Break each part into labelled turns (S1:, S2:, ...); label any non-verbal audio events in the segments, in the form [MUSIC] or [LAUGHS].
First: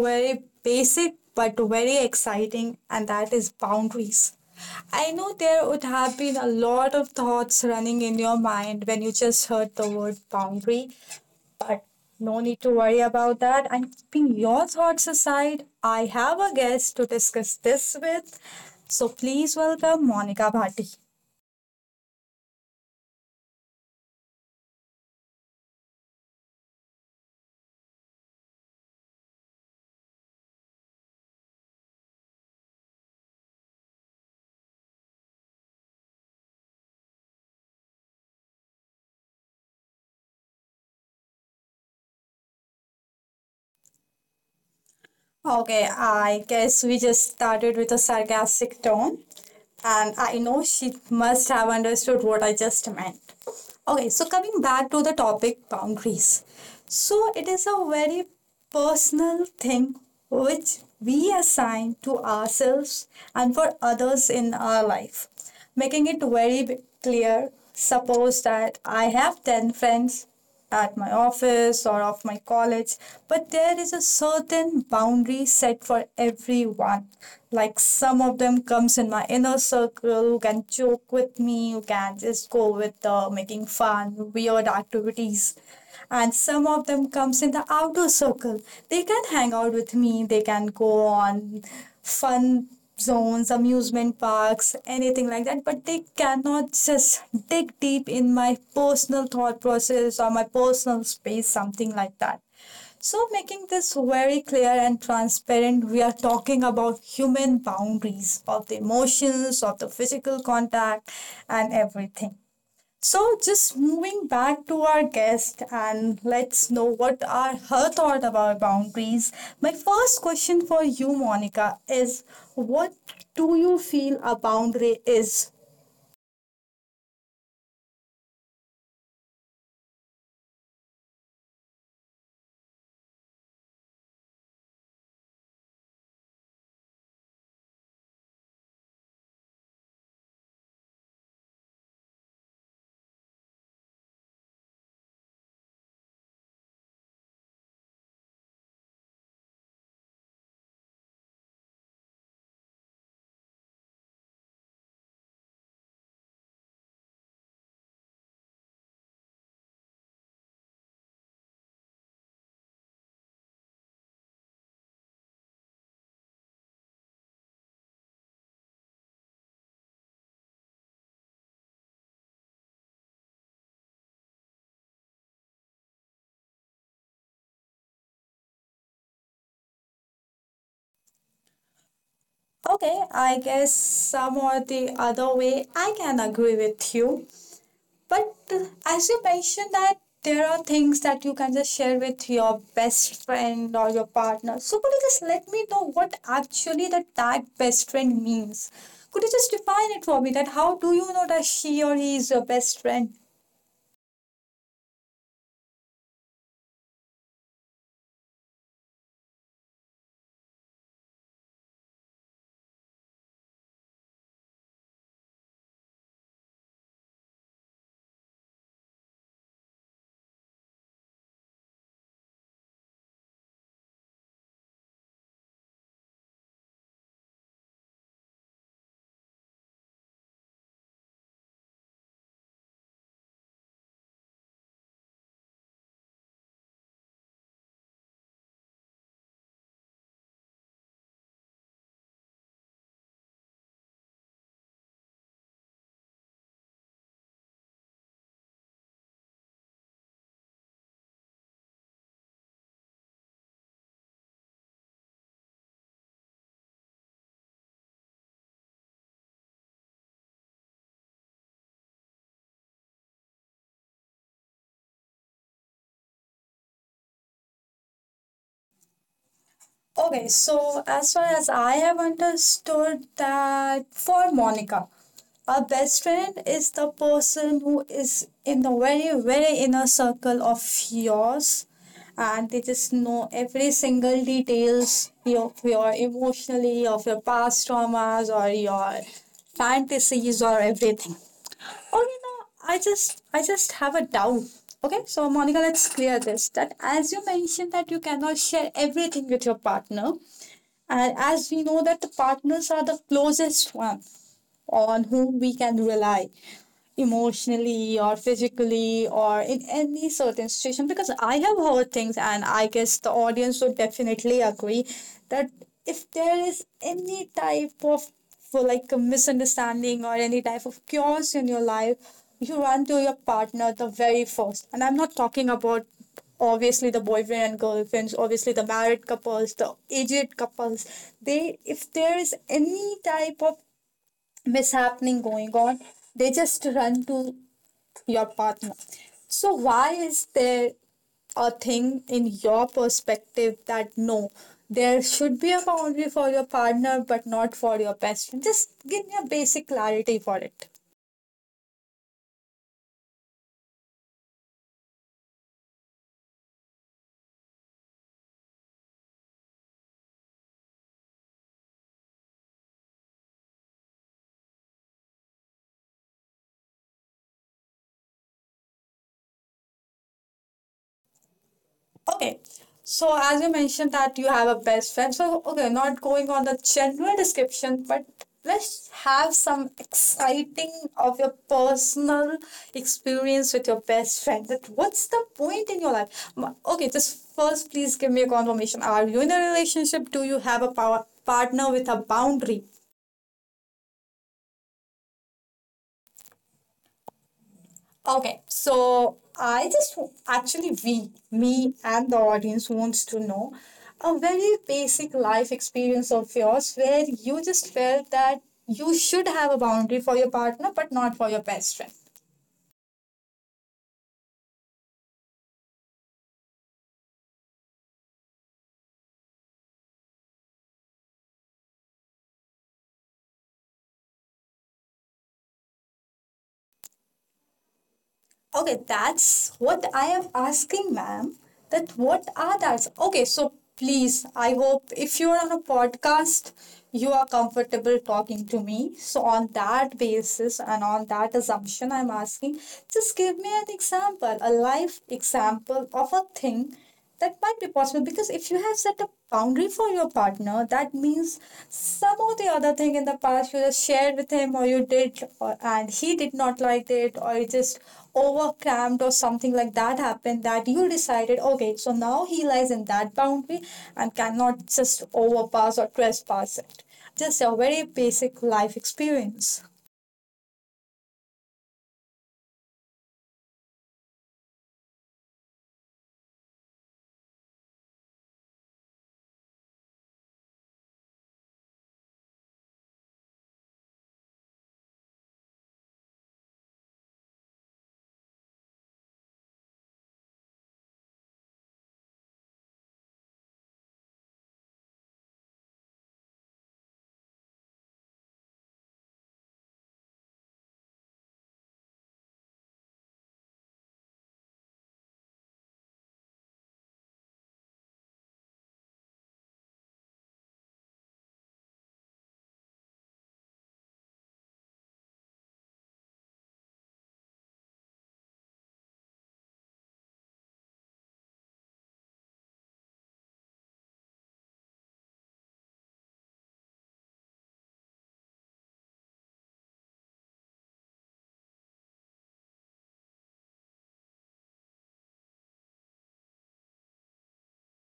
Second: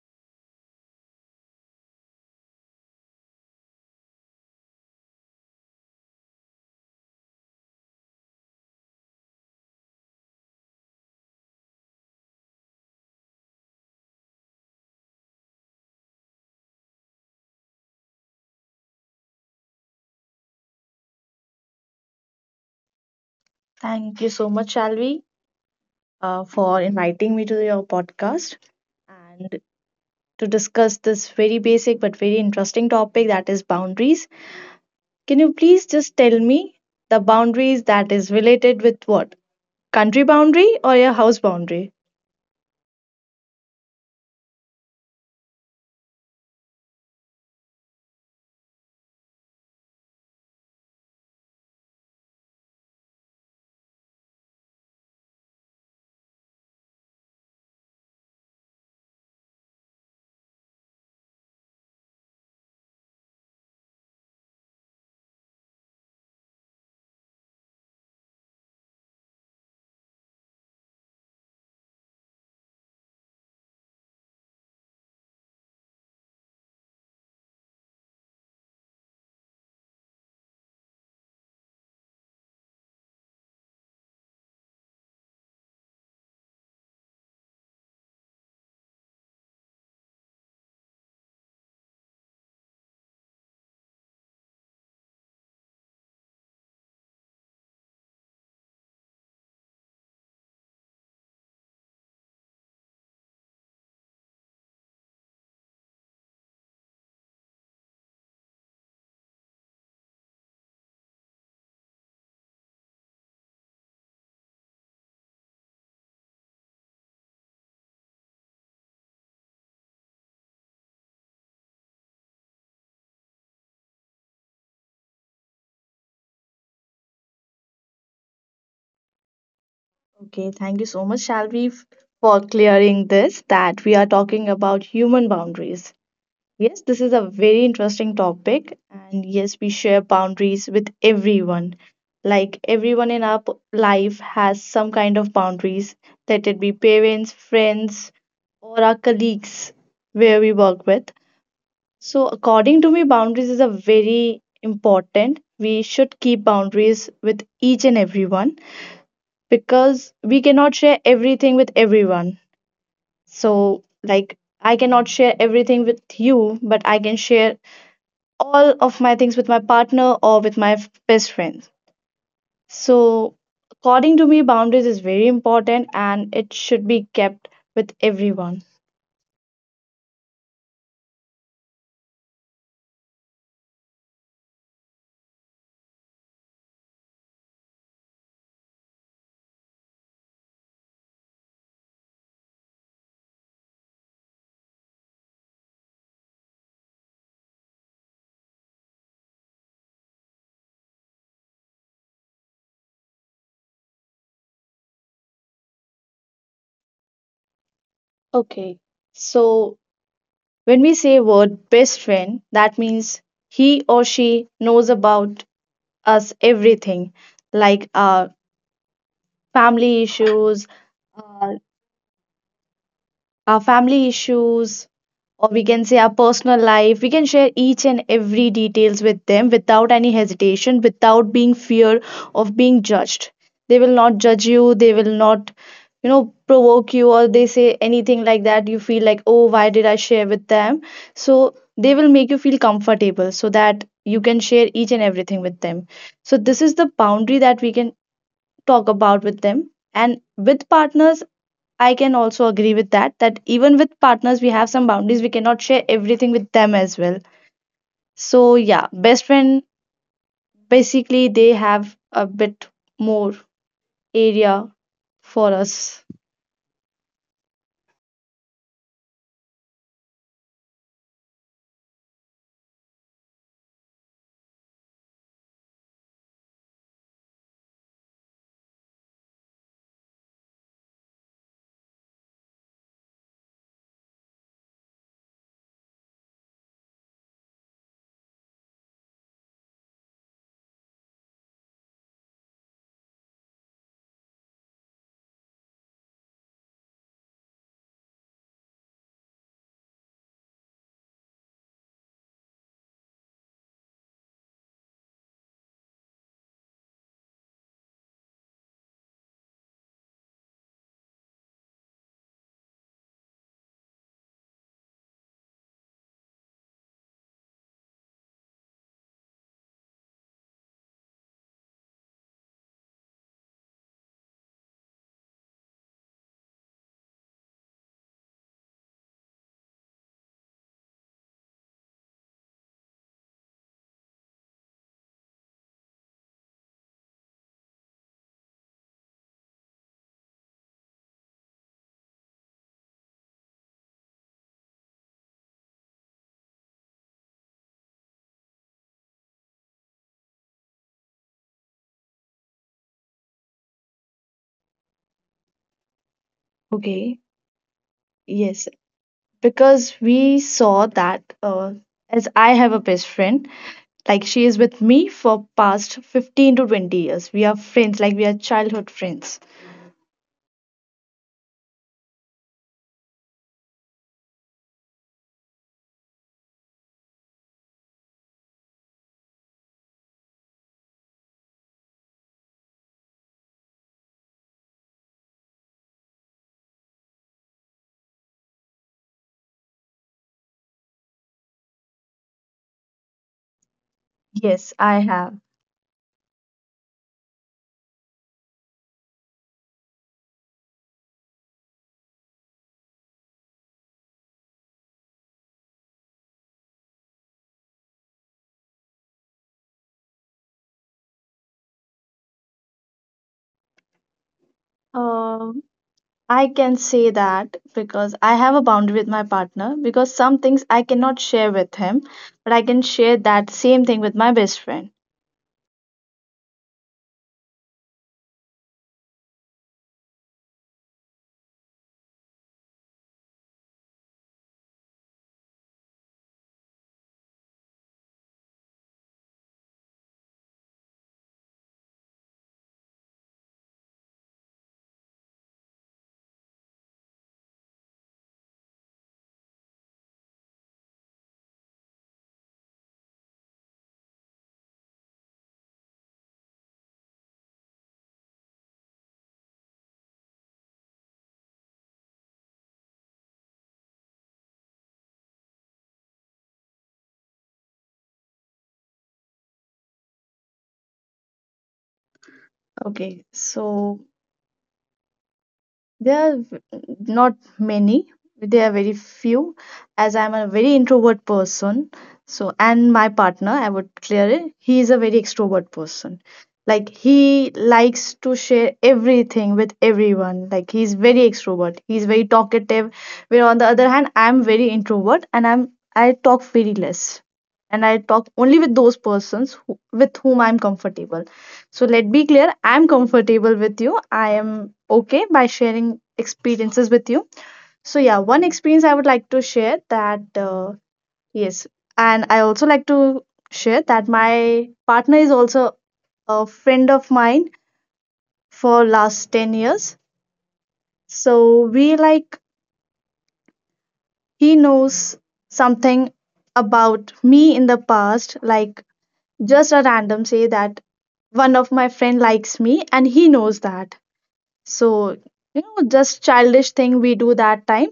S1: very basic but very exciting, and that is boundaries. I know there would have been a lot of thoughts running in your mind when you just heard the word boundary, but no need to worry about that. And keeping your thoughts aside, I have a guest to discuss this with. So please welcome Monica Bhatti.
S2: Thank you so much, Shalvi, for inviting me to your podcast and to discuss this very basic but very interesting topic that is boundaries. Can you please just tell me the boundaries that is related with what? Country boundary or your house boundary?
S1: Okay, I guess we just started with a sarcastic tone, and I know she must have understood what I just meant. Okay, so coming back to the topic boundaries. So, it is a very personal thing which we assign to ourselves and for others in our life. Making it very clear, suppose that I have 10 friends at my office or of my college, but there is a certain boundary set for everyone. Like some of them comes in my inner circle, who can joke with me, who can just go with making fun, weird activities. And some of them comes in the outer circle. They can hang out with me. They can go on fun zones, amusement parks, anything like that, but they cannot just dig deep in my personal thought process or my personal space, something like that. So, making this very clear and transparent, we are talking about human boundaries of the emotions, of the physical contact, and everything. So, just moving back to our guest, and let's know what are her thought about boundaries. My first question for you, Monica, is what do you feel a boundary is?
S2: Okay, thank you so much, Shalvi, for clearing this that we are talking about human boundaries. Yes, this is a very interesting topic, and yes, we share boundaries with everyone. Like everyone in our life has some kind of boundaries, let it be parents, friends, or our colleagues where we work with. So, according to me, boundaries is a very important. We should keep boundaries with each and everyone because we cannot share everything with everyone. So, like, I cannot share everything with you, but I can share all of my things with my partner or with my best friends. So, according to me, boundaries is very important and it should be kept with everyone.
S1: Okay, I guess some or the other way I can agree with you. But as you mentioned that there are things that you can just share with your best friend or your partner. So could you just let me know what actually the tag best friend means? Could you just define it for me, that how do you know that she or he is your best friend?
S2: Okay. So, when we say word best friend, that means he or she knows about us everything, like our family issues, uh, our family issues, or we can say our personal life we can share each and every details with them without any hesitation, without being fear of being judged. They will not judge you. They will not, provoke you or they say anything like that you feel like, oh, why did I share with them? So they will make you feel comfortable so that you can share each and everything with them. So this is the boundary that we can talk about with them. And with partners, I can also agree with that, that even with partners, we have some boundaries. We cannot share everything with them as well. So, yeah, best friend basically they have a bit more area for us.
S1: Okay, so as far as I have understood, that for Monica, a best friend is the person who is in the very, very inner circle of yours, and they just know every single details of your emotionally, of your past traumas or your fantasies or everything. Okay, now I just have a doubt. Okay, so Monica, let's clear this. That as you mentioned that you cannot share everything with your partner, and as we know that the partners are the closest one on whom we can rely emotionally or physically or in any certain situation, because I have heard things, and I guess the audience would definitely agree that if there is any type of, for like, a misunderstanding or any type of chaos in your life, you run to your partner the very first. And I'm not talking about obviously the boyfriend and girlfriends, obviously the married couples, the aged couples. They, if there is any type of mishappening going on, they just run to your partner. So, why is there a thing in your perspective that no, there should be a boundary for your partner but not for your best friend? Just give me a basic clarity for it.
S2: Okay, yes, because we saw that as I have a best friend, like she is with me for past 15 to 20 years. We are friends, like we are childhood friends.
S1: Okay. So as you mentioned that you have a best friend. So okay, not going on the general description, but let's have some exciting of your personal experience with your best friend. That what's the point in your life? Okay, just first please give me a confirmation. Are you in a relationship? Do you have a power partner with a boundary?
S2: Yes, I have.
S1: Okay, so I just, actually, we me and the audience wants to know a very basic life experience of yours, where you just felt that you should have a boundary for your partner but not for your best friend.
S2: Um, I can say that because I have a boundary with my partner because some things I cannot share with him, but I can share that same thing with my best friend.
S1: Okay, that's what I am asking, ma'am. That what are that? Okay, so please, I hope if you are on a podcast, you are comfortable talking to me. So on that basis and on that assumption, I'm asking, just give me an example, a life example of a thing that might be possible, because if you have set a boundary for your partner, that means some or the other thing in the past you just shared with him, or you did, or, and he did not like it, or you just overcramped or something like that happened, that you decided okay, so now he lies in that boundary and cannot just overpass or trespass it. Just a very basic life experience.
S2: Okay, so there are not many, there are very few, as I'm a very introvert person. So, and my partner, I would clear it, he is a very extrovert person. Like, he likes to share everything with everyone. Like, he's very extrovert, he's very talkative. Where on the other hand, I'm very introvert and I talk very less. And I talk only with those persons who, with whom I'm comfortable. So let be clear, I am comfortable with you. I am okay by sharing experiences with you. So yeah, one experience I would like to share that yes, and I also like to share that my partner is also a friend of mine for last 10 years. So we like he knows something about me in the past, like just a random say that one of my friend likes me and he knows that. So, you know, just childish thing we do that time.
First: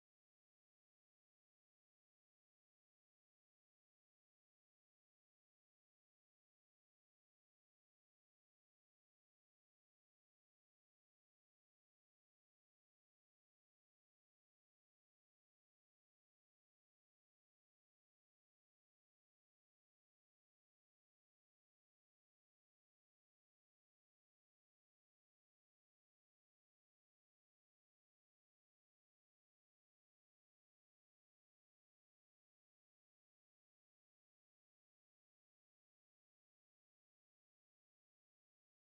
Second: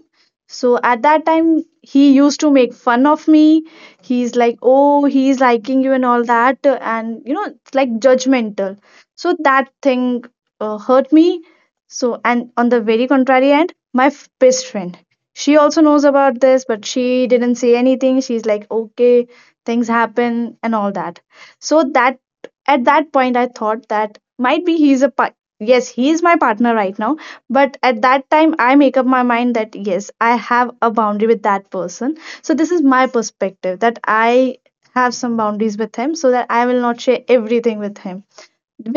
S2: So at that time he used to make fun of me. He's like, oh, he's liking you and all that, and you know, it's like judgmental. So that thing hurt me. So and on the very contrary end, my best friend, she also knows about this, but she didn't say anything. She's like, okay, things happen and all that. So that at that point I thought that might be he's a, yes, he is my partner right now, but at that time I make up my mind that yes, I have a boundary with that person. So this is my perspective that I have some boundaries with him so that I will not share everything with him.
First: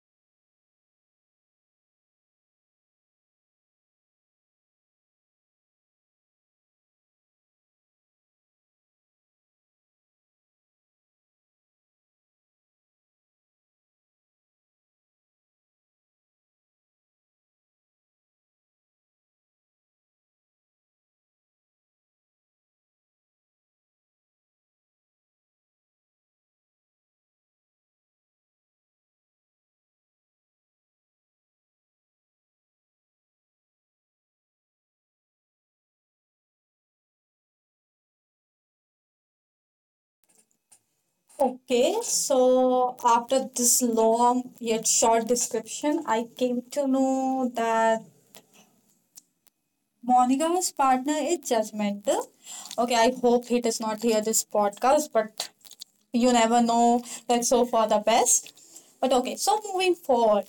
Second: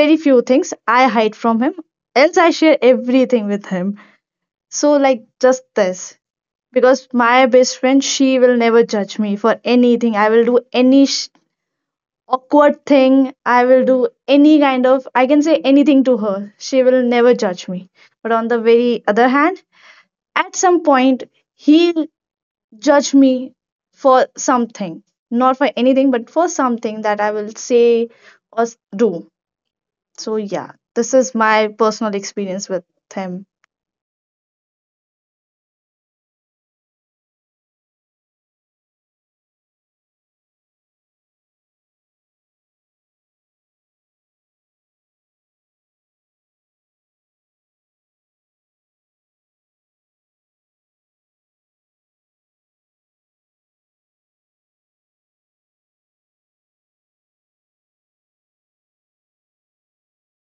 S2: Very few things I hide from him, else I share everything with him. So like just this, because my best friend, she will never judge me for anything I will do. Any awkward thing. I will do any kind of, I can say anything to her. She will never judge me. But on the very other hand, at some point, he'll judge me for something, not for anything, but for something that I will say or do. So, yeah, this is my personal experience with him.
S1: Okay, so after this long yet short description, I came to know that Monica's partner is judgmental. Okay, I hope he does not hear this podcast, but you never know. That's so for the best. But okay, so moving forward,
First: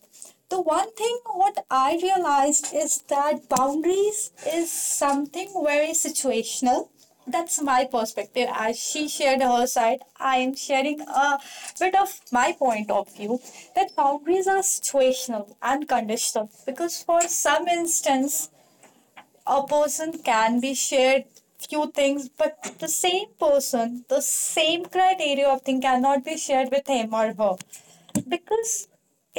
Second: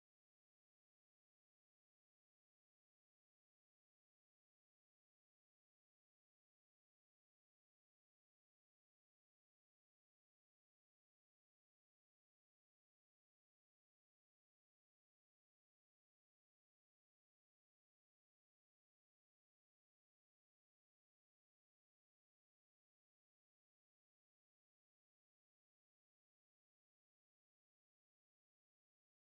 S1: the one thing what I realized is that boundaries is something very situational. That's my perspective. As she shared her side, I am sharing a bit of my point of view that boundaries are situational and conditional, because for some instance a person can be shared few things, but the same person, the same criteria of thing cannot be shared with him or her, because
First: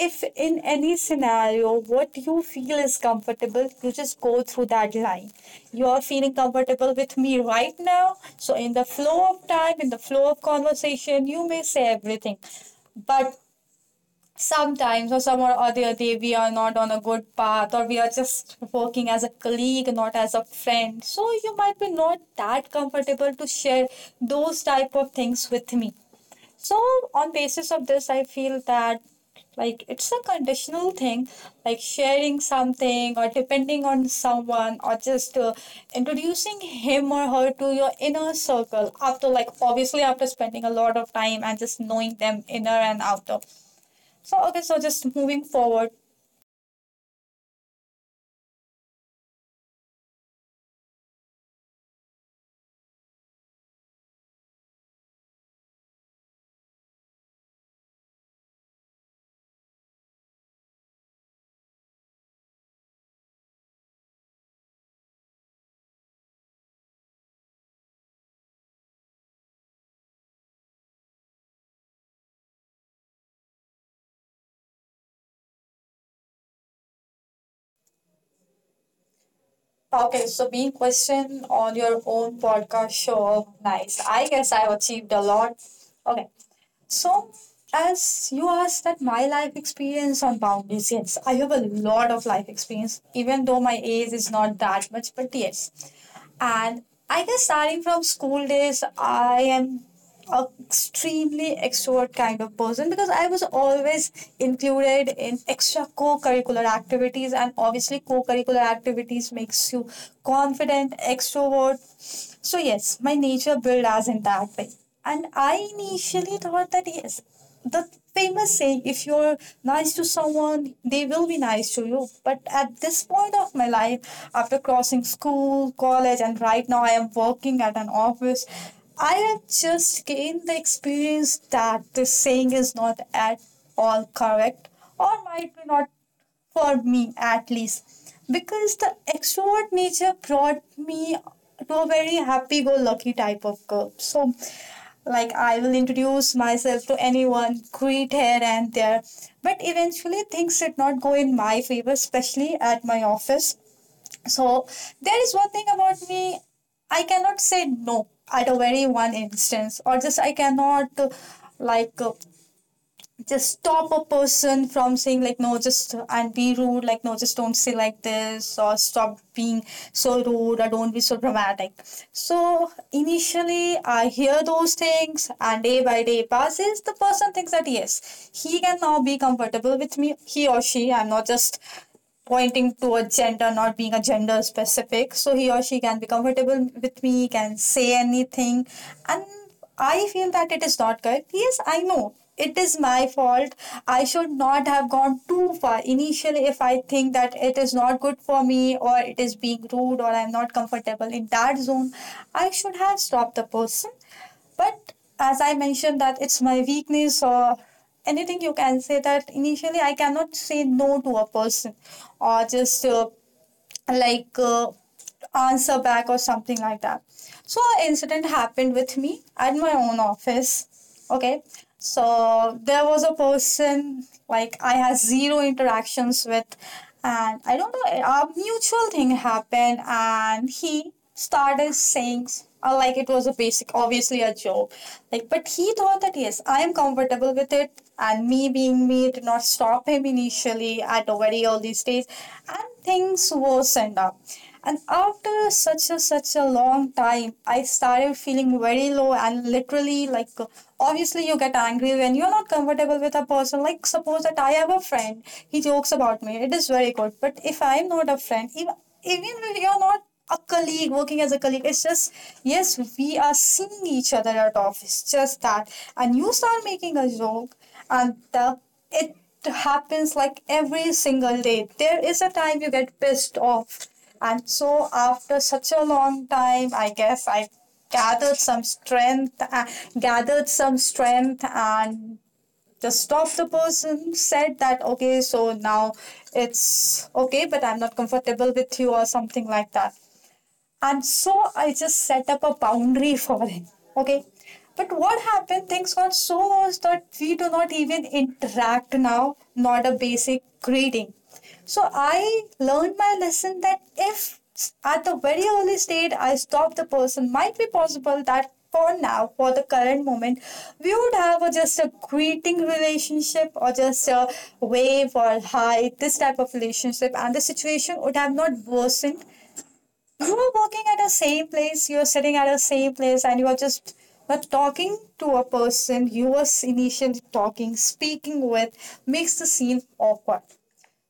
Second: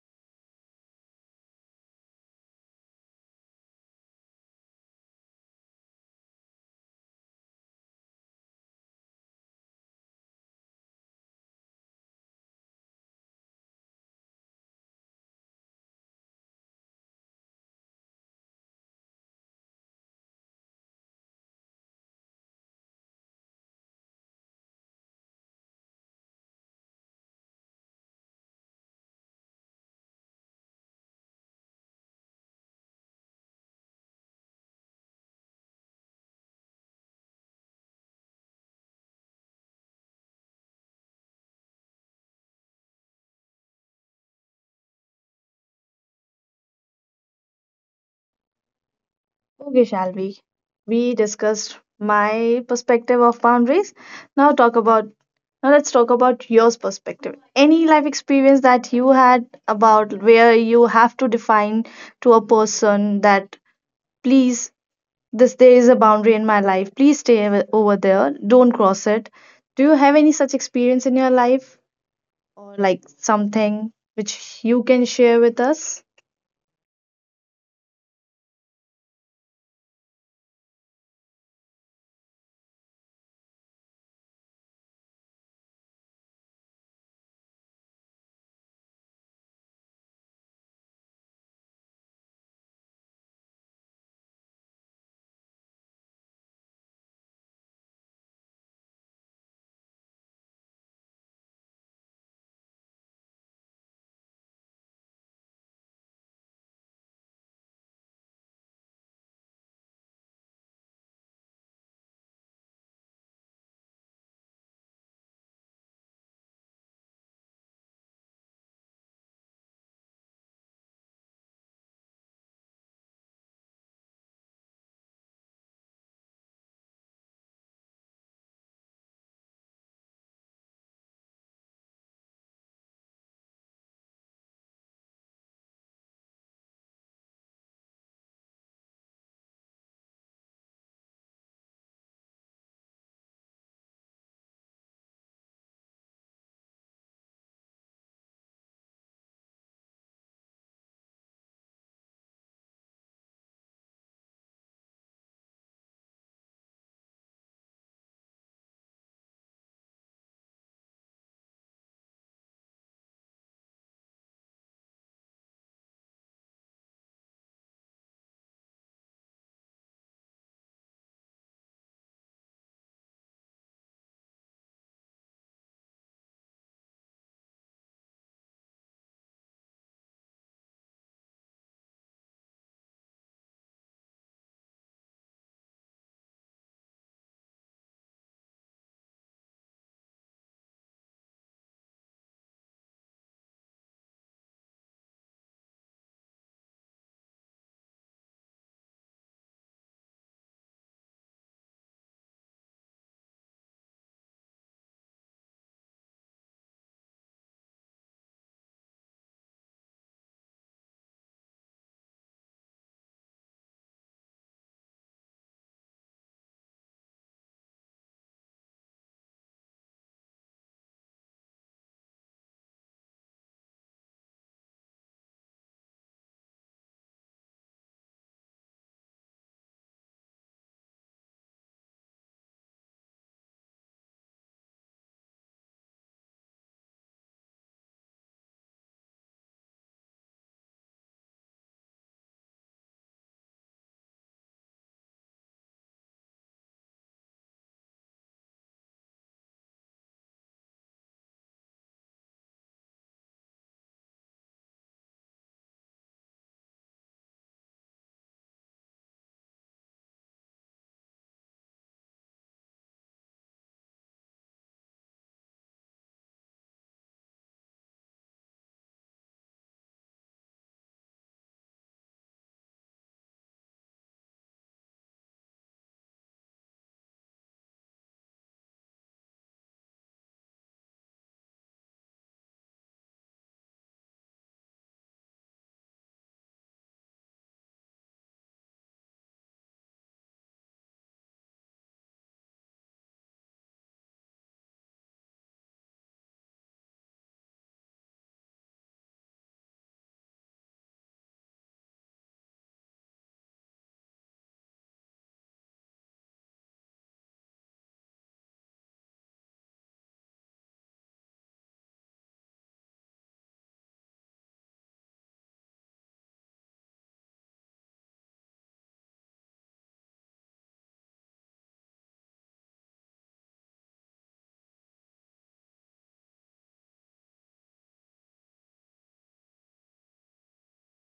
S1: if in any scenario what you feel is comfortable, you just go through that line. You are feeling comfortable with me right now, so in the flow of time, in the flow of conversation, you may say everything, but sometimes or some or other day we are not on a good path, or we are just working as a colleague, not as a friend, so you might be not that comfortable to share those type of things with me. So on basis of this, I feel that, like, it's a conditional thing, like sharing something or depending on someone or just introducing him or her to your inner circle after, like, obviously after spending a lot of time and just knowing them inner and outer. So okay, so just moving forward.
S2: Okay, Shalvi. We discussed my perspective of boundaries. Now talk about now let's talk about yours perspective. Any life experience that you had about where you have to define to a person that, please, this there is a boundary in my life. Please stay over there. Don't cross it. Do you have any such experience in your life or like something which you can share with us?
S1: Okay, so being questioned on your own podcast show, nice. I guess I've achieved a lot. Okay, so as you asked that my life experience on boundaries, yes, I have a lot of life experience, even though my age is not that much, but yes. And I guess starting from school days, I am a extremely extrovert kind of person, because I was always included in extra co-curricular activities, and obviously co-curricular activities makes you confident, extrovert. So yes, my nature built as in that way. And I initially thought that yes, the famous saying, if you're nice to someone they will be nice to you. But at this point of my life, after crossing school, college, and right now I am working at an office, I have just gained the experience that this saying is not at all correct, or might be not for me at least, because the extrovert nature brought me to a very happy go lucky type of girl. So like, I will introduce myself to anyone, greet here and there, but eventually things did not go in my favor, especially at my office. So there is one thing about me, I cannot say no at a very one instance, or just I cannot, like uh, just stop a person from saying, like, no, just, and be rude, like, no, just don't say like this, or stop being so rude, or don't be so dramatic. So initially I hear those things, and day by day passes, the person thinks that yes, he can now be comfortable with me. He or she, I'm not just pointing towards gender, not being a gender specific. So he or she can be comfortable with me, can say anything. And I feel that it is not correct. Yes, I know. It is my fault. I should not have gone too far. Initially, if I think that it is not good for me or it is being rude or I'm not comfortable in that zone, I should have stopped the person, but as I mentioned that it's my weakness, or anything you can say, that initially I cannot say no to a person, or just like uh, answer back or something like that. So an incident happened with me at my own office. Okay. So there was a person, like, I had zero interactions with, and I don't know, a mutual thing happened and he started saying, like, it was a basic, obviously a joke. Like, but he thought that yes, I am comfortable with it, and me being me did not stop him initially at very these days, and things worsened up. And after such a long time, I started feeling very low and literally like, obviously you get angry when you're not comfortable with a person. Like suppose that I have a friend, he jokes about me. It is very good. But if I'm not a friend, even if you're not a colleague working as a colleague, it's just yes, we are seeing each other at office, just that and you start making a joke and the it happens like every single day. There is a time you get pissed off. And so after such a long time, I guess I gathered some strength, gathered some strength and just stopped the person, said that okay, so now it's okay, but I'm not comfortable with you or something like that. And so I just set up a boundary [LAUGHS] for him. Okay. But what happened? Things got so worse that we do not even interact now, not a basic greeting. So I learned my lesson that if at the very early stage I stop the person, might be possible that for now, for the current moment, we would have a, just a greeting relationship or just a wave or hi, this type of relationship, and the situation would have not worsened. You're working at a same place, you're sitting at a same place, and you are just but talking to a person you were initially talking, speaking with makes the scene awkward.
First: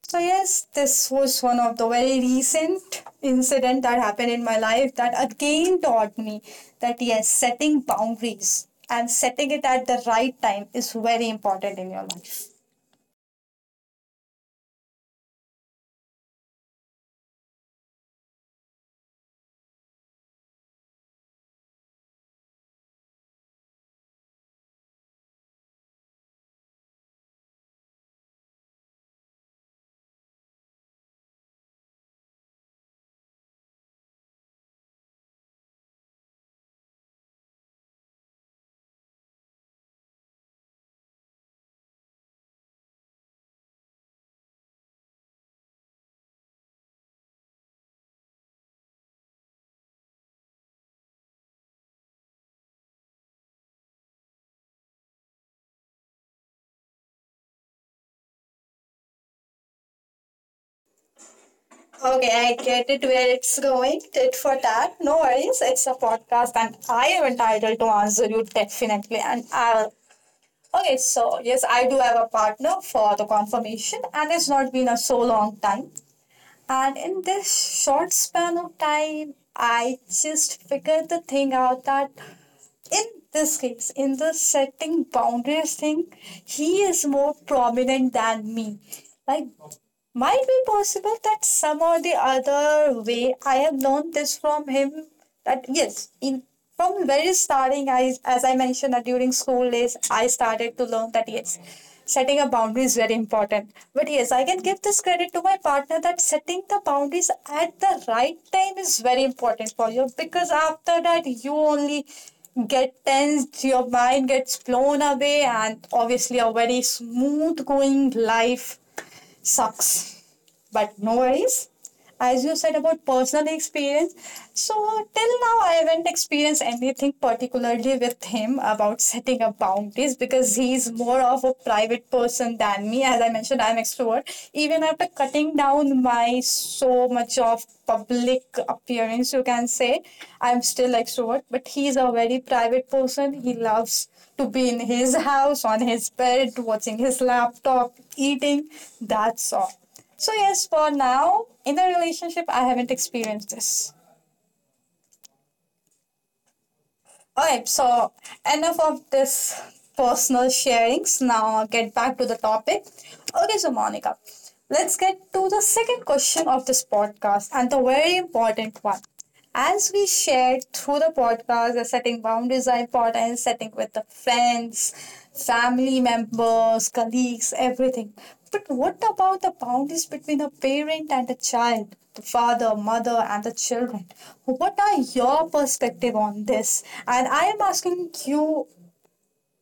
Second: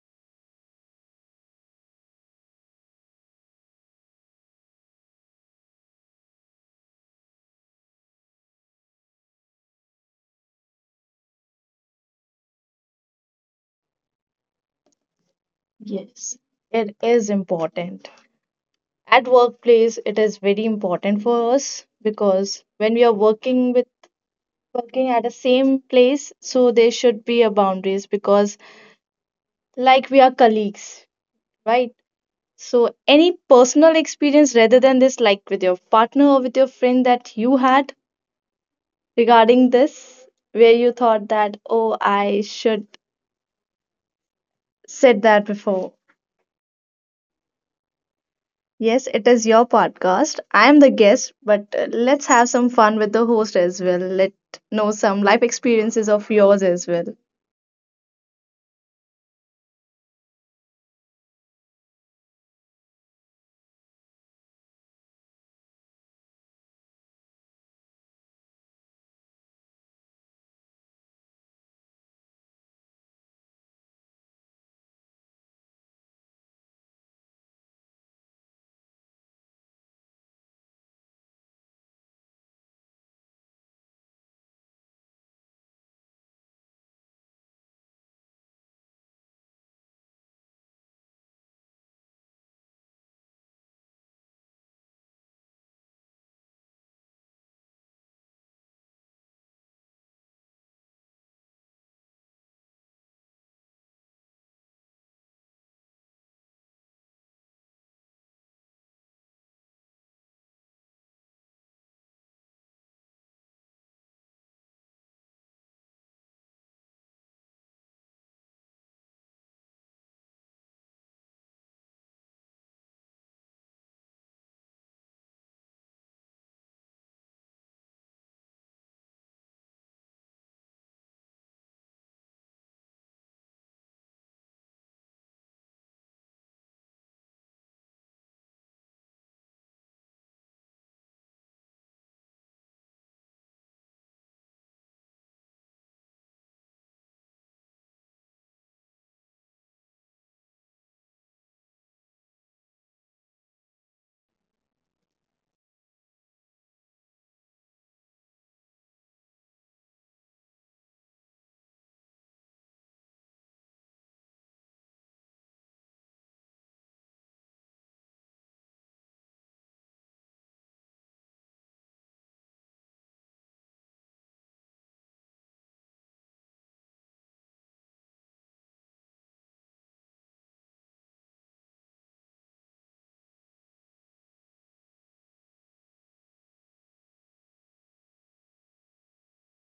S1: So yes, this was one of the very recent incident that happened in my life that again taught me that yes, setting boundaries and setting it at the right time is very important in your life.
S2: Yes, it is important. At workplace, it is very important for us because when we are working at the same place, so there should be a boundaries because like we are colleagues, right? So any personal experience rather than this, like with your partner or with your friend that you had regarding this, where you thought that, oh, I should said that before. Yes, it is your podcast. I am the guest, but let's have some fun with the host as well. Let know some life experiences of yours as well.
S1: Okay, I get it where it's going. Tit for tat. No worries. It's a podcast and I am entitled to answer you definitely. And I'll. Okay, so yes, I do have a partner for the confirmation and it's not been a so long time. And in this short span of time, I just figured the thing out that in this case, in the setting boundaries thing, he is more prominent than me. Like might be possible that some or the other way I have learned this from him. That yes, in from very starting, I as I mentioned that during school days, I started to learn that yes, setting a boundary is very important. But yes, I can give this credit to my partner that setting the boundaries at the right time is very important for you, because after that you only get tensed, your mind gets blown away, and obviously a very smooth going life sucks. But no worries. As you said about personal experience, so till now I haven't experienced anything particularly with him about setting up boundaries because he's more of a private person than me. As I mentioned, I'm extrovert. Even after cutting down my so much of public appearance, you can say, I'm still extrovert. But he's a very private person. He loves to be in his house, on his bed, watching his laptop, eating. That's all. So yes, for now, in the relationship, I haven't experienced this. Alright, so enough of this personal sharings. Now get back to the topic. Okay, so Monica, let's get to the second question of this podcast and the very important one. As we shared through the podcast, the setting boundaries are important, setting with the friends, family members, colleagues, everything. But what about the boundaries between a parent and a child, the father, mother, and the children? What are your perspective on this? And I am asking you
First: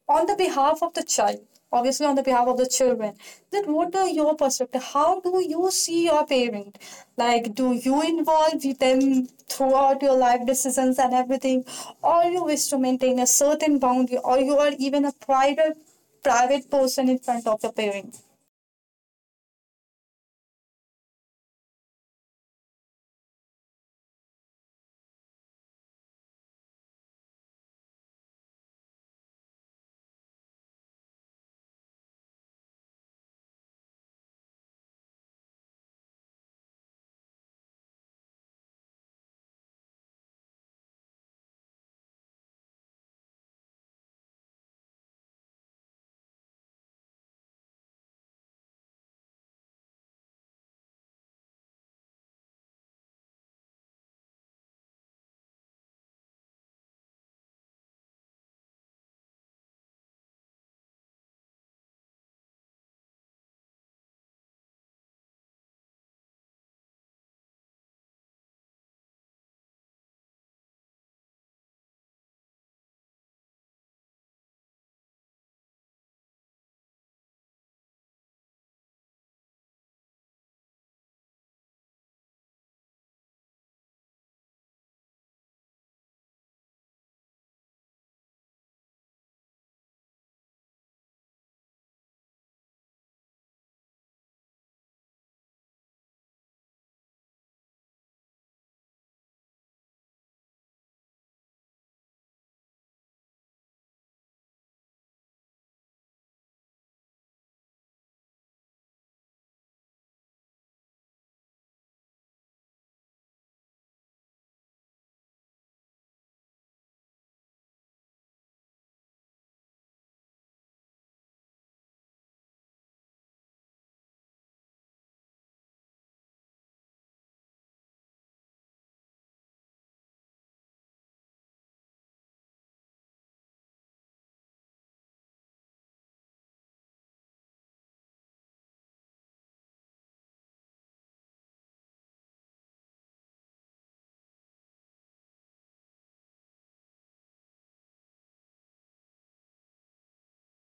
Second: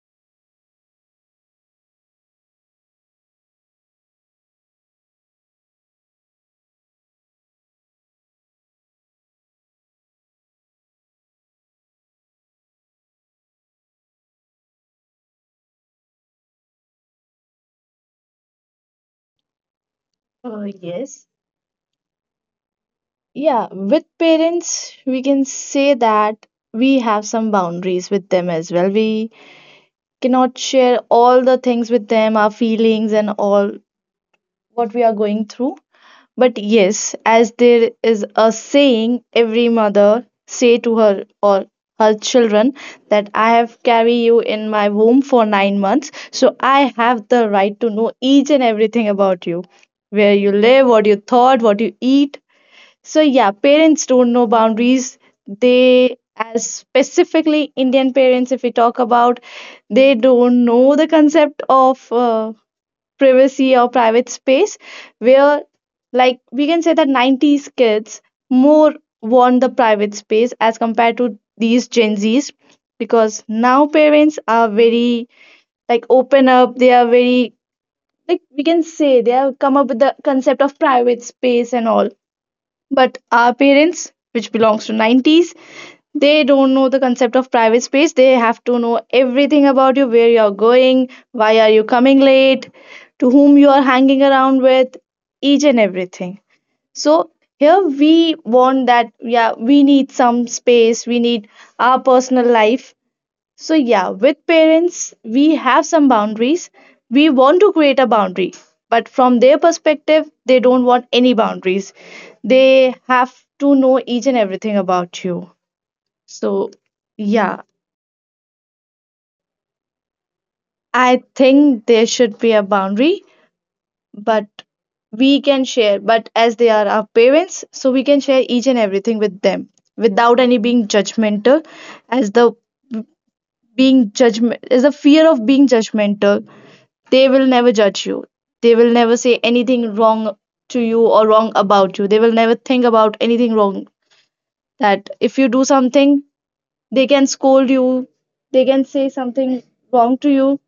S1: on the behalf of the child, obviously on the behalf of the children, that what are your perspective? How do you see your parent? Like, do you involve them throughout your life decisions and everything, or you wish to maintain a certain boundary, or you are even a private person in front of your parents?
S2: Oh yes. Yeah, with parents, we can say that we have some boundaries with them as well. We cannot share all the things with them, our feelings and all what we are going through. But yes, as there is a saying every mother say to her or her children that I have carry you in my womb for 9 months, so I have the right to know each and everything about you. Where you live, what you thought, what you eat. So yeah, parents don't know boundaries. They, as specifically Indian parents if we talk about, they don't know the concept of privacy or private space. Where, like, we can say that 90s kids more want the private space as compared to these gen z's, because now parents are very, like, open up. They are very, like, we can say they have come up with the concept of private space and all. But our parents, which belongs to 90s, they don't know the concept of private space. They have to know everything about you, where you're going, why are you coming late, to whom you are hanging around with, each and everything. So here we want that, yeah, we need some space, we need our personal life. So, yeah, with parents, we have some boundaries. We want to create a boundary, but from their perspective, they don't want any boundaries. They have to know each and everything about you. So, yeah, I think there should be a boundary, but we can share. But as they are our parents, so we can share each and everything with them without any being judgmental, as the being judgment as the fear of being judgmental. They will never judge you. They will never say anything wrong to you or wrong about you. They will never think about anything wrong. That if you do something, they can scold you, they can say something wrong to you,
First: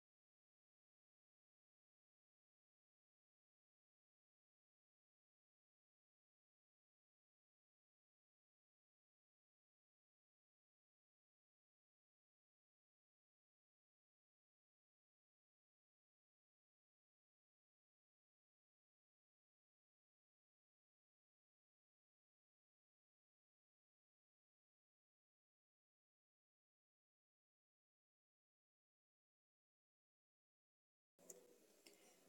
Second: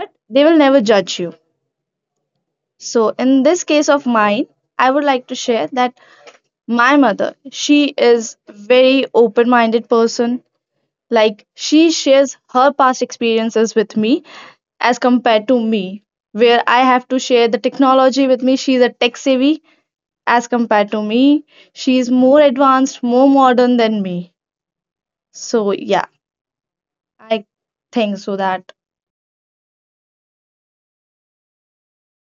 S2: but they will never judge you. So, in this case of mine, I would like to share that my mother, she is very open minded person. Like, she shares her past experiences with me. As compared to me, where I have to share the technology with me. She's a tech savvy as compared to me. She's more advanced, more modern than me. So yeah, I think so that.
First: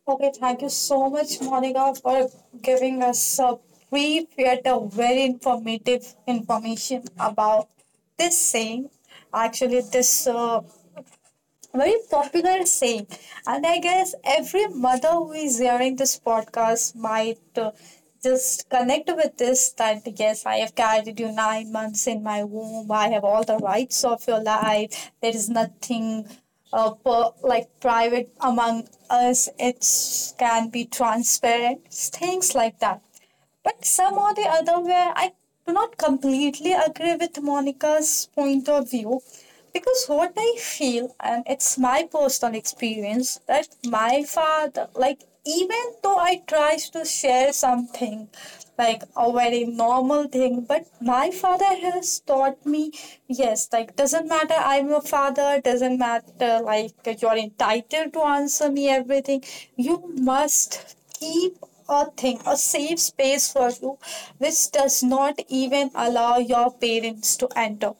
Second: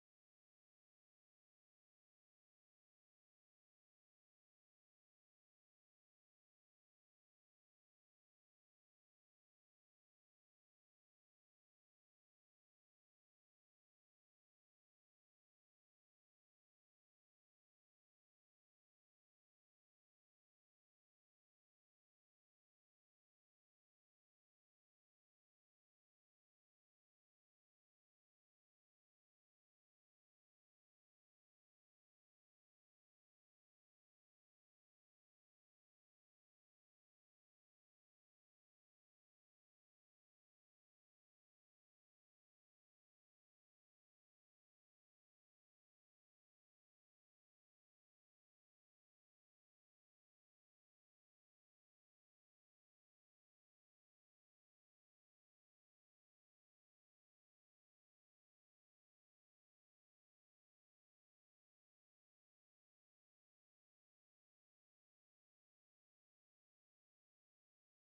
S1: Okay, thank you so much, Monica, for giving us a brief yet a very informative information about this saying. Actually, this very popular saying. And I guess every mother who is hearing this podcast might just connect with this that yes, I have carried you 9 months in my womb. I have all the rights of your life. There is nothing. Per, like, private among us, it can be transparent, things like that. But somehow the other way, I do not completely agree with Monica's point of view because what I feel, and it's my personal experience, that my father, like, even though I tries to share something, like a very normal thing, but my father has taught me, yes, like, doesn't matter, I'm your father, doesn't matter, like, you're entitled to answer me everything. You must keep a thing, a safe space for you, which does not even allow your parents to enter.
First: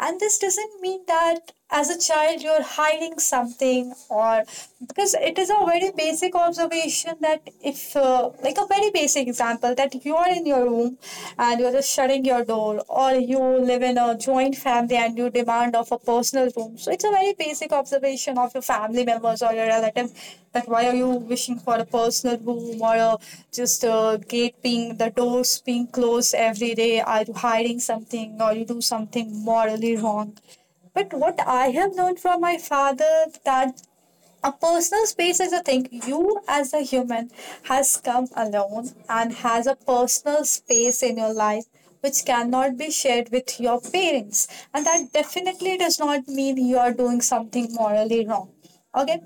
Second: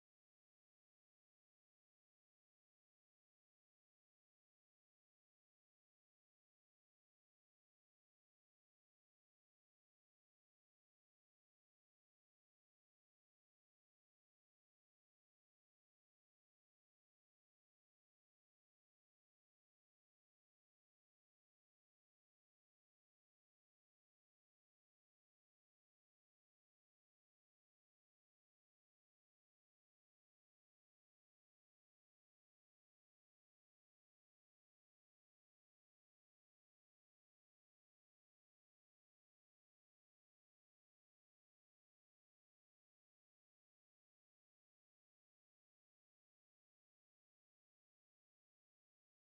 S1: And this doesn't mean that as a child you're hiding something or, because it is a very basic observation that if like a very basic example that you are in your room and you're just shutting your door, or you live in a joint family and you demand of a personal room, so it's a very basic observation of your family members or your relatives, that why are you wishing for a personal room or a, just a gate being, the doors being closed every day, are you hiding something or you do something morally wrong? But what I have learned from my father that a personal space is a thing you as a human has come alone and has a personal space in your life, which cannot be shared with your parents, and that definitely does not mean you are doing something morally wrong. Okay.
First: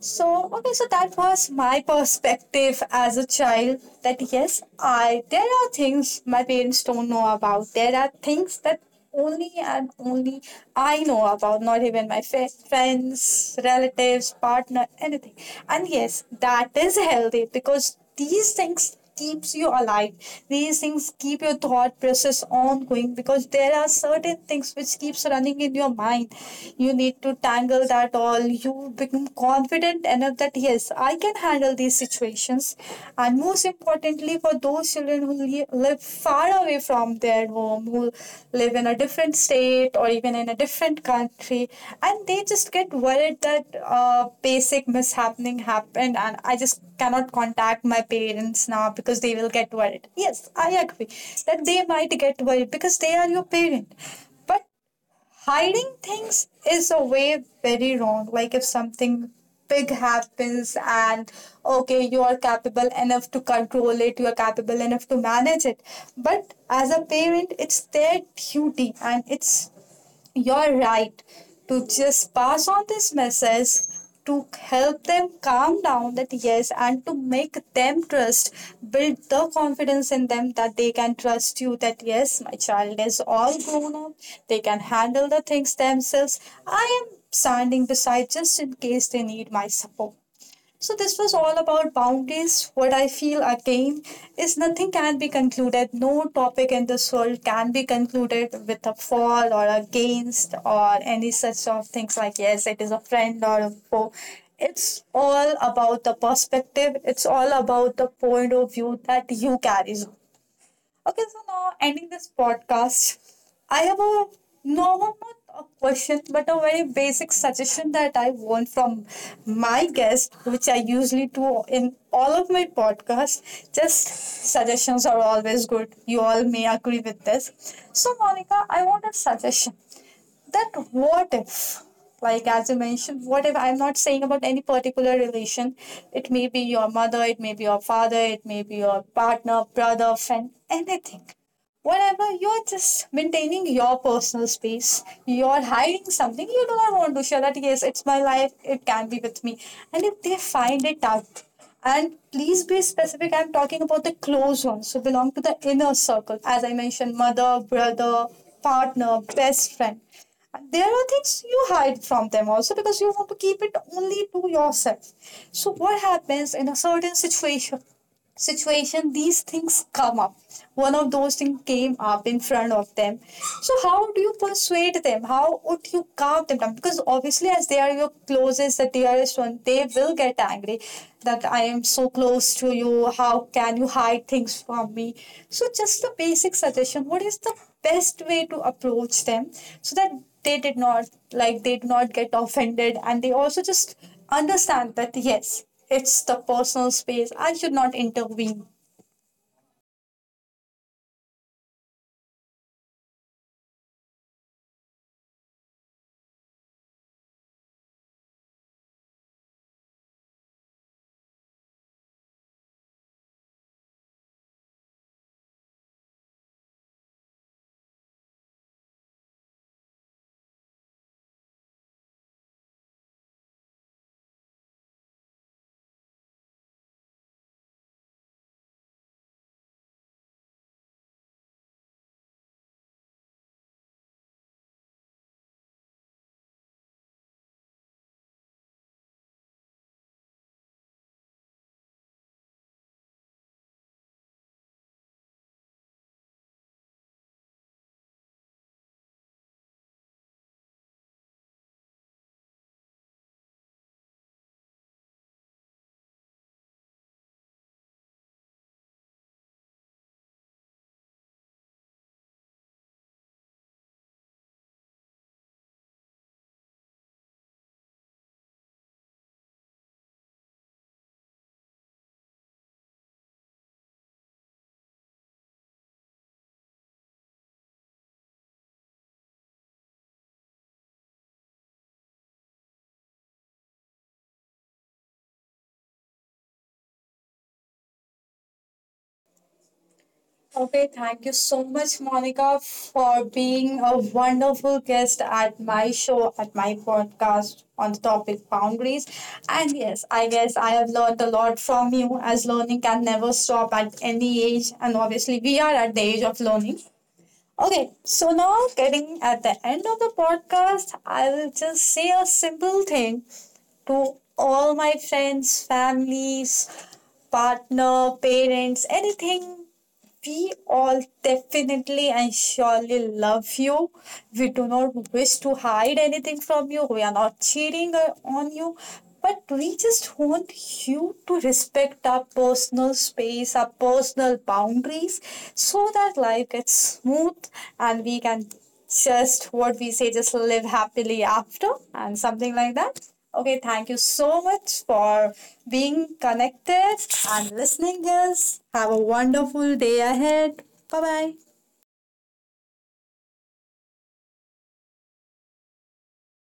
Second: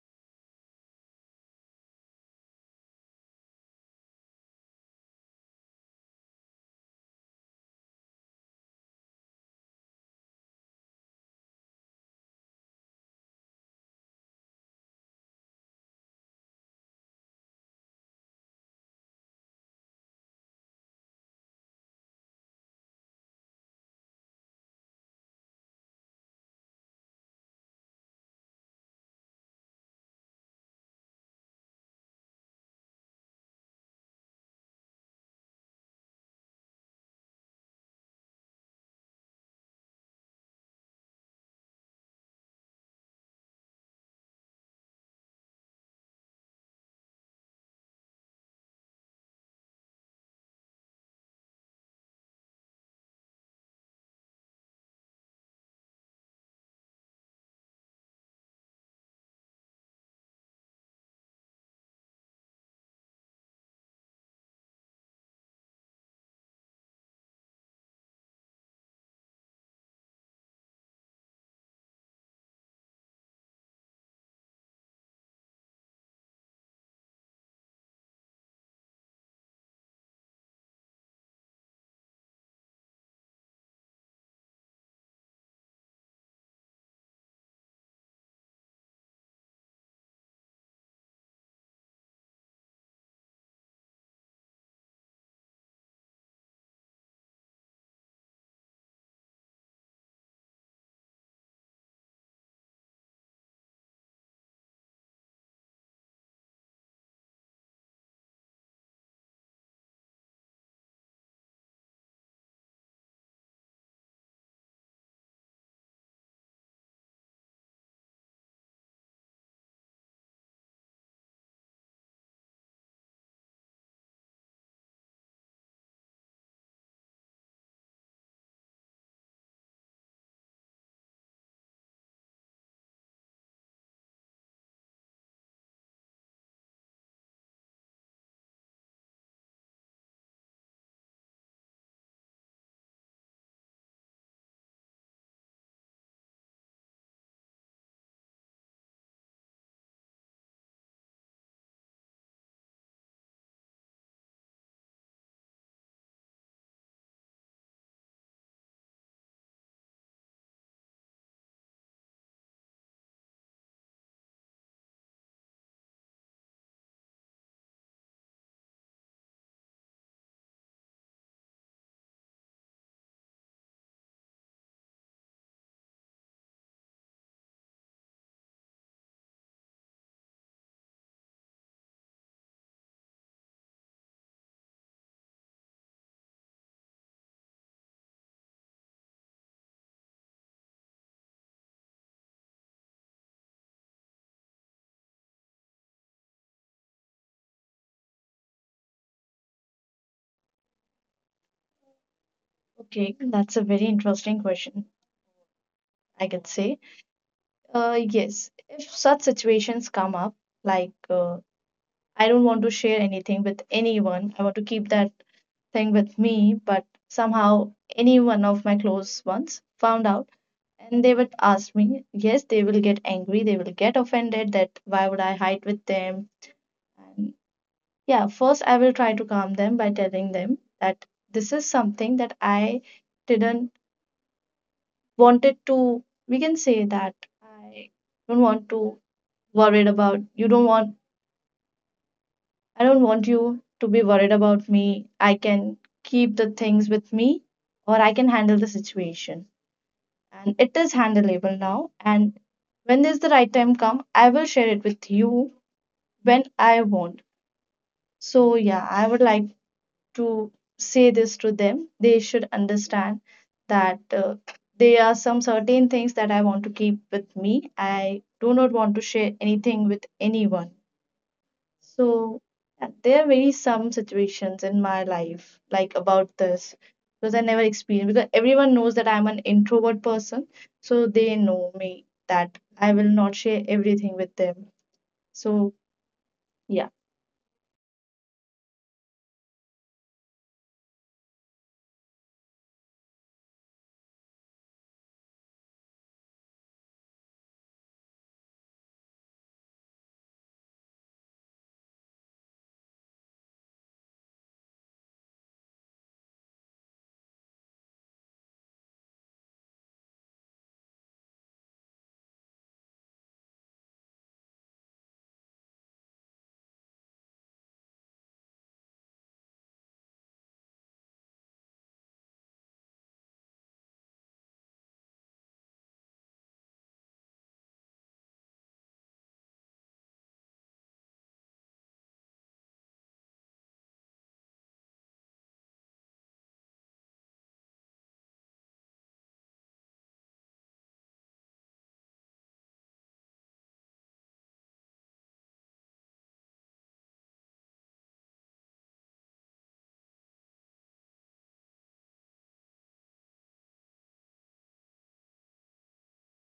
S1: So that was my perspective as a child, that yes, I there are things my parents don't know about, there are things that only and only I know about, not even my friends, relatives, partner, anything. And yes, that is healthy because these things keeps you alive. These things keep your thought process ongoing because there are certain things which keeps running in your mind. You need to tangle that all. You become confident enough that yes, I can handle these situations. And most importantly, for those children who live far away from their home, who live in a different state or even in a different country, and they just get worried that basic mishappening happened and I just cannot contact my parents now because they will get worried. Yes, I agree that they might get worried because they are your parent. But hiding things is a way very wrong. Like if something big happens and okay, you are capable enough to control it, you are capable enough to manage it. But as a parent, it's their duty and it's you're right. To just pass on this message to help them calm down, that yes, and to make them trust, build the confidence in them that they can trust you, that yes, my child is all grown up, they can handle the things themselves, I am standing beside just in case they need my support. So, this was all about boundaries. What I feel again is nothing can be concluded. No topic in this world can be concluded with a for or against or any such sort of things like, yes, it is a friend or a foe. It's all about the perspective, it's all about the point of view that you carry. Okay, so now ending this podcast, I have a no, not a question, but a very basic suggestion that I want from my guest, which I usually do in all of my podcasts. Just suggestions are always good. You all may agree with this. So, Monica, I want a suggestion that what if, like as you mentioned, what if, I'm not saying about any particular relation, it may be your mother, it may be your father, it may be your partner, brother, friend, anything, whatever, you're just maintaining your personal space, you're hiding something, you do not want to share that yes, it's my life, it can be with me. And if they find it out, and please be specific, I'm talking about the close ones who belong to the inner circle, as I mentioned, mother, brother, partner, best friend, there are things you hide from them also because you want to keep it only to yourself. So what happens in a certain situation, these things come up, one of those things came up in front of them, so how do you persuade them, how would you calm them down, because obviously as they are your closest, the dearest one, they will get angry that I am so close to you, how can you hide things from me? So just the basic suggestion, what is the best way to approach them so that they did not, like, they do not get offended and they also just understand that yes, it's the personal space. I should not intervene.
S2: Okay, that's a very interesting question, I can say. Yes, if such situations come up, like, I don't want to share anything with anyone, I want to keep that thing with me, but somehow any one of my close ones found out and they would ask me. Yes, they will get angry, they will get offended that why would I hide with them? And yeah, first I will try to calm them by telling them that this is something that I didn't wanted to, we can say that, I don't want to worried about you don't want I don't want you to be worried about me. I can keep the things with me or I can handle the situation. And it is handleable now. And when is the right time come, I will share it with you when I want. So yeah, I would like to say this to them. They should understand that there are some certain things that I want to keep with me. I do not want to share anything with anyone. So there are very some situations in my life like about this, because I never experienced, because everyone knows that I'm an introvert person, so they know me that I will not share everything with them. So yeah.
S1: Okay, thank you so much, Monica, for being a wonderful guest at my show, at my podcast on the topic boundaries. And yes, I guess I have learned a lot from you, as learning can never stop at any age. And obviously, we are at the age of learning. Okay, so now getting at the end of the podcast, I will just say a simple thing to all my friends, families, partner, parents, anything, we all definitely and surely love you. We do not wish to hide anything from you. We are not cheating on you. But we just want you to respect our personal space, our personal boundaries, so that life gets smooth and we can just, what we say, just live happily after and something like that. Okay, thank you so much for being connected and listening us. Have a wonderful day ahead. Bye bye.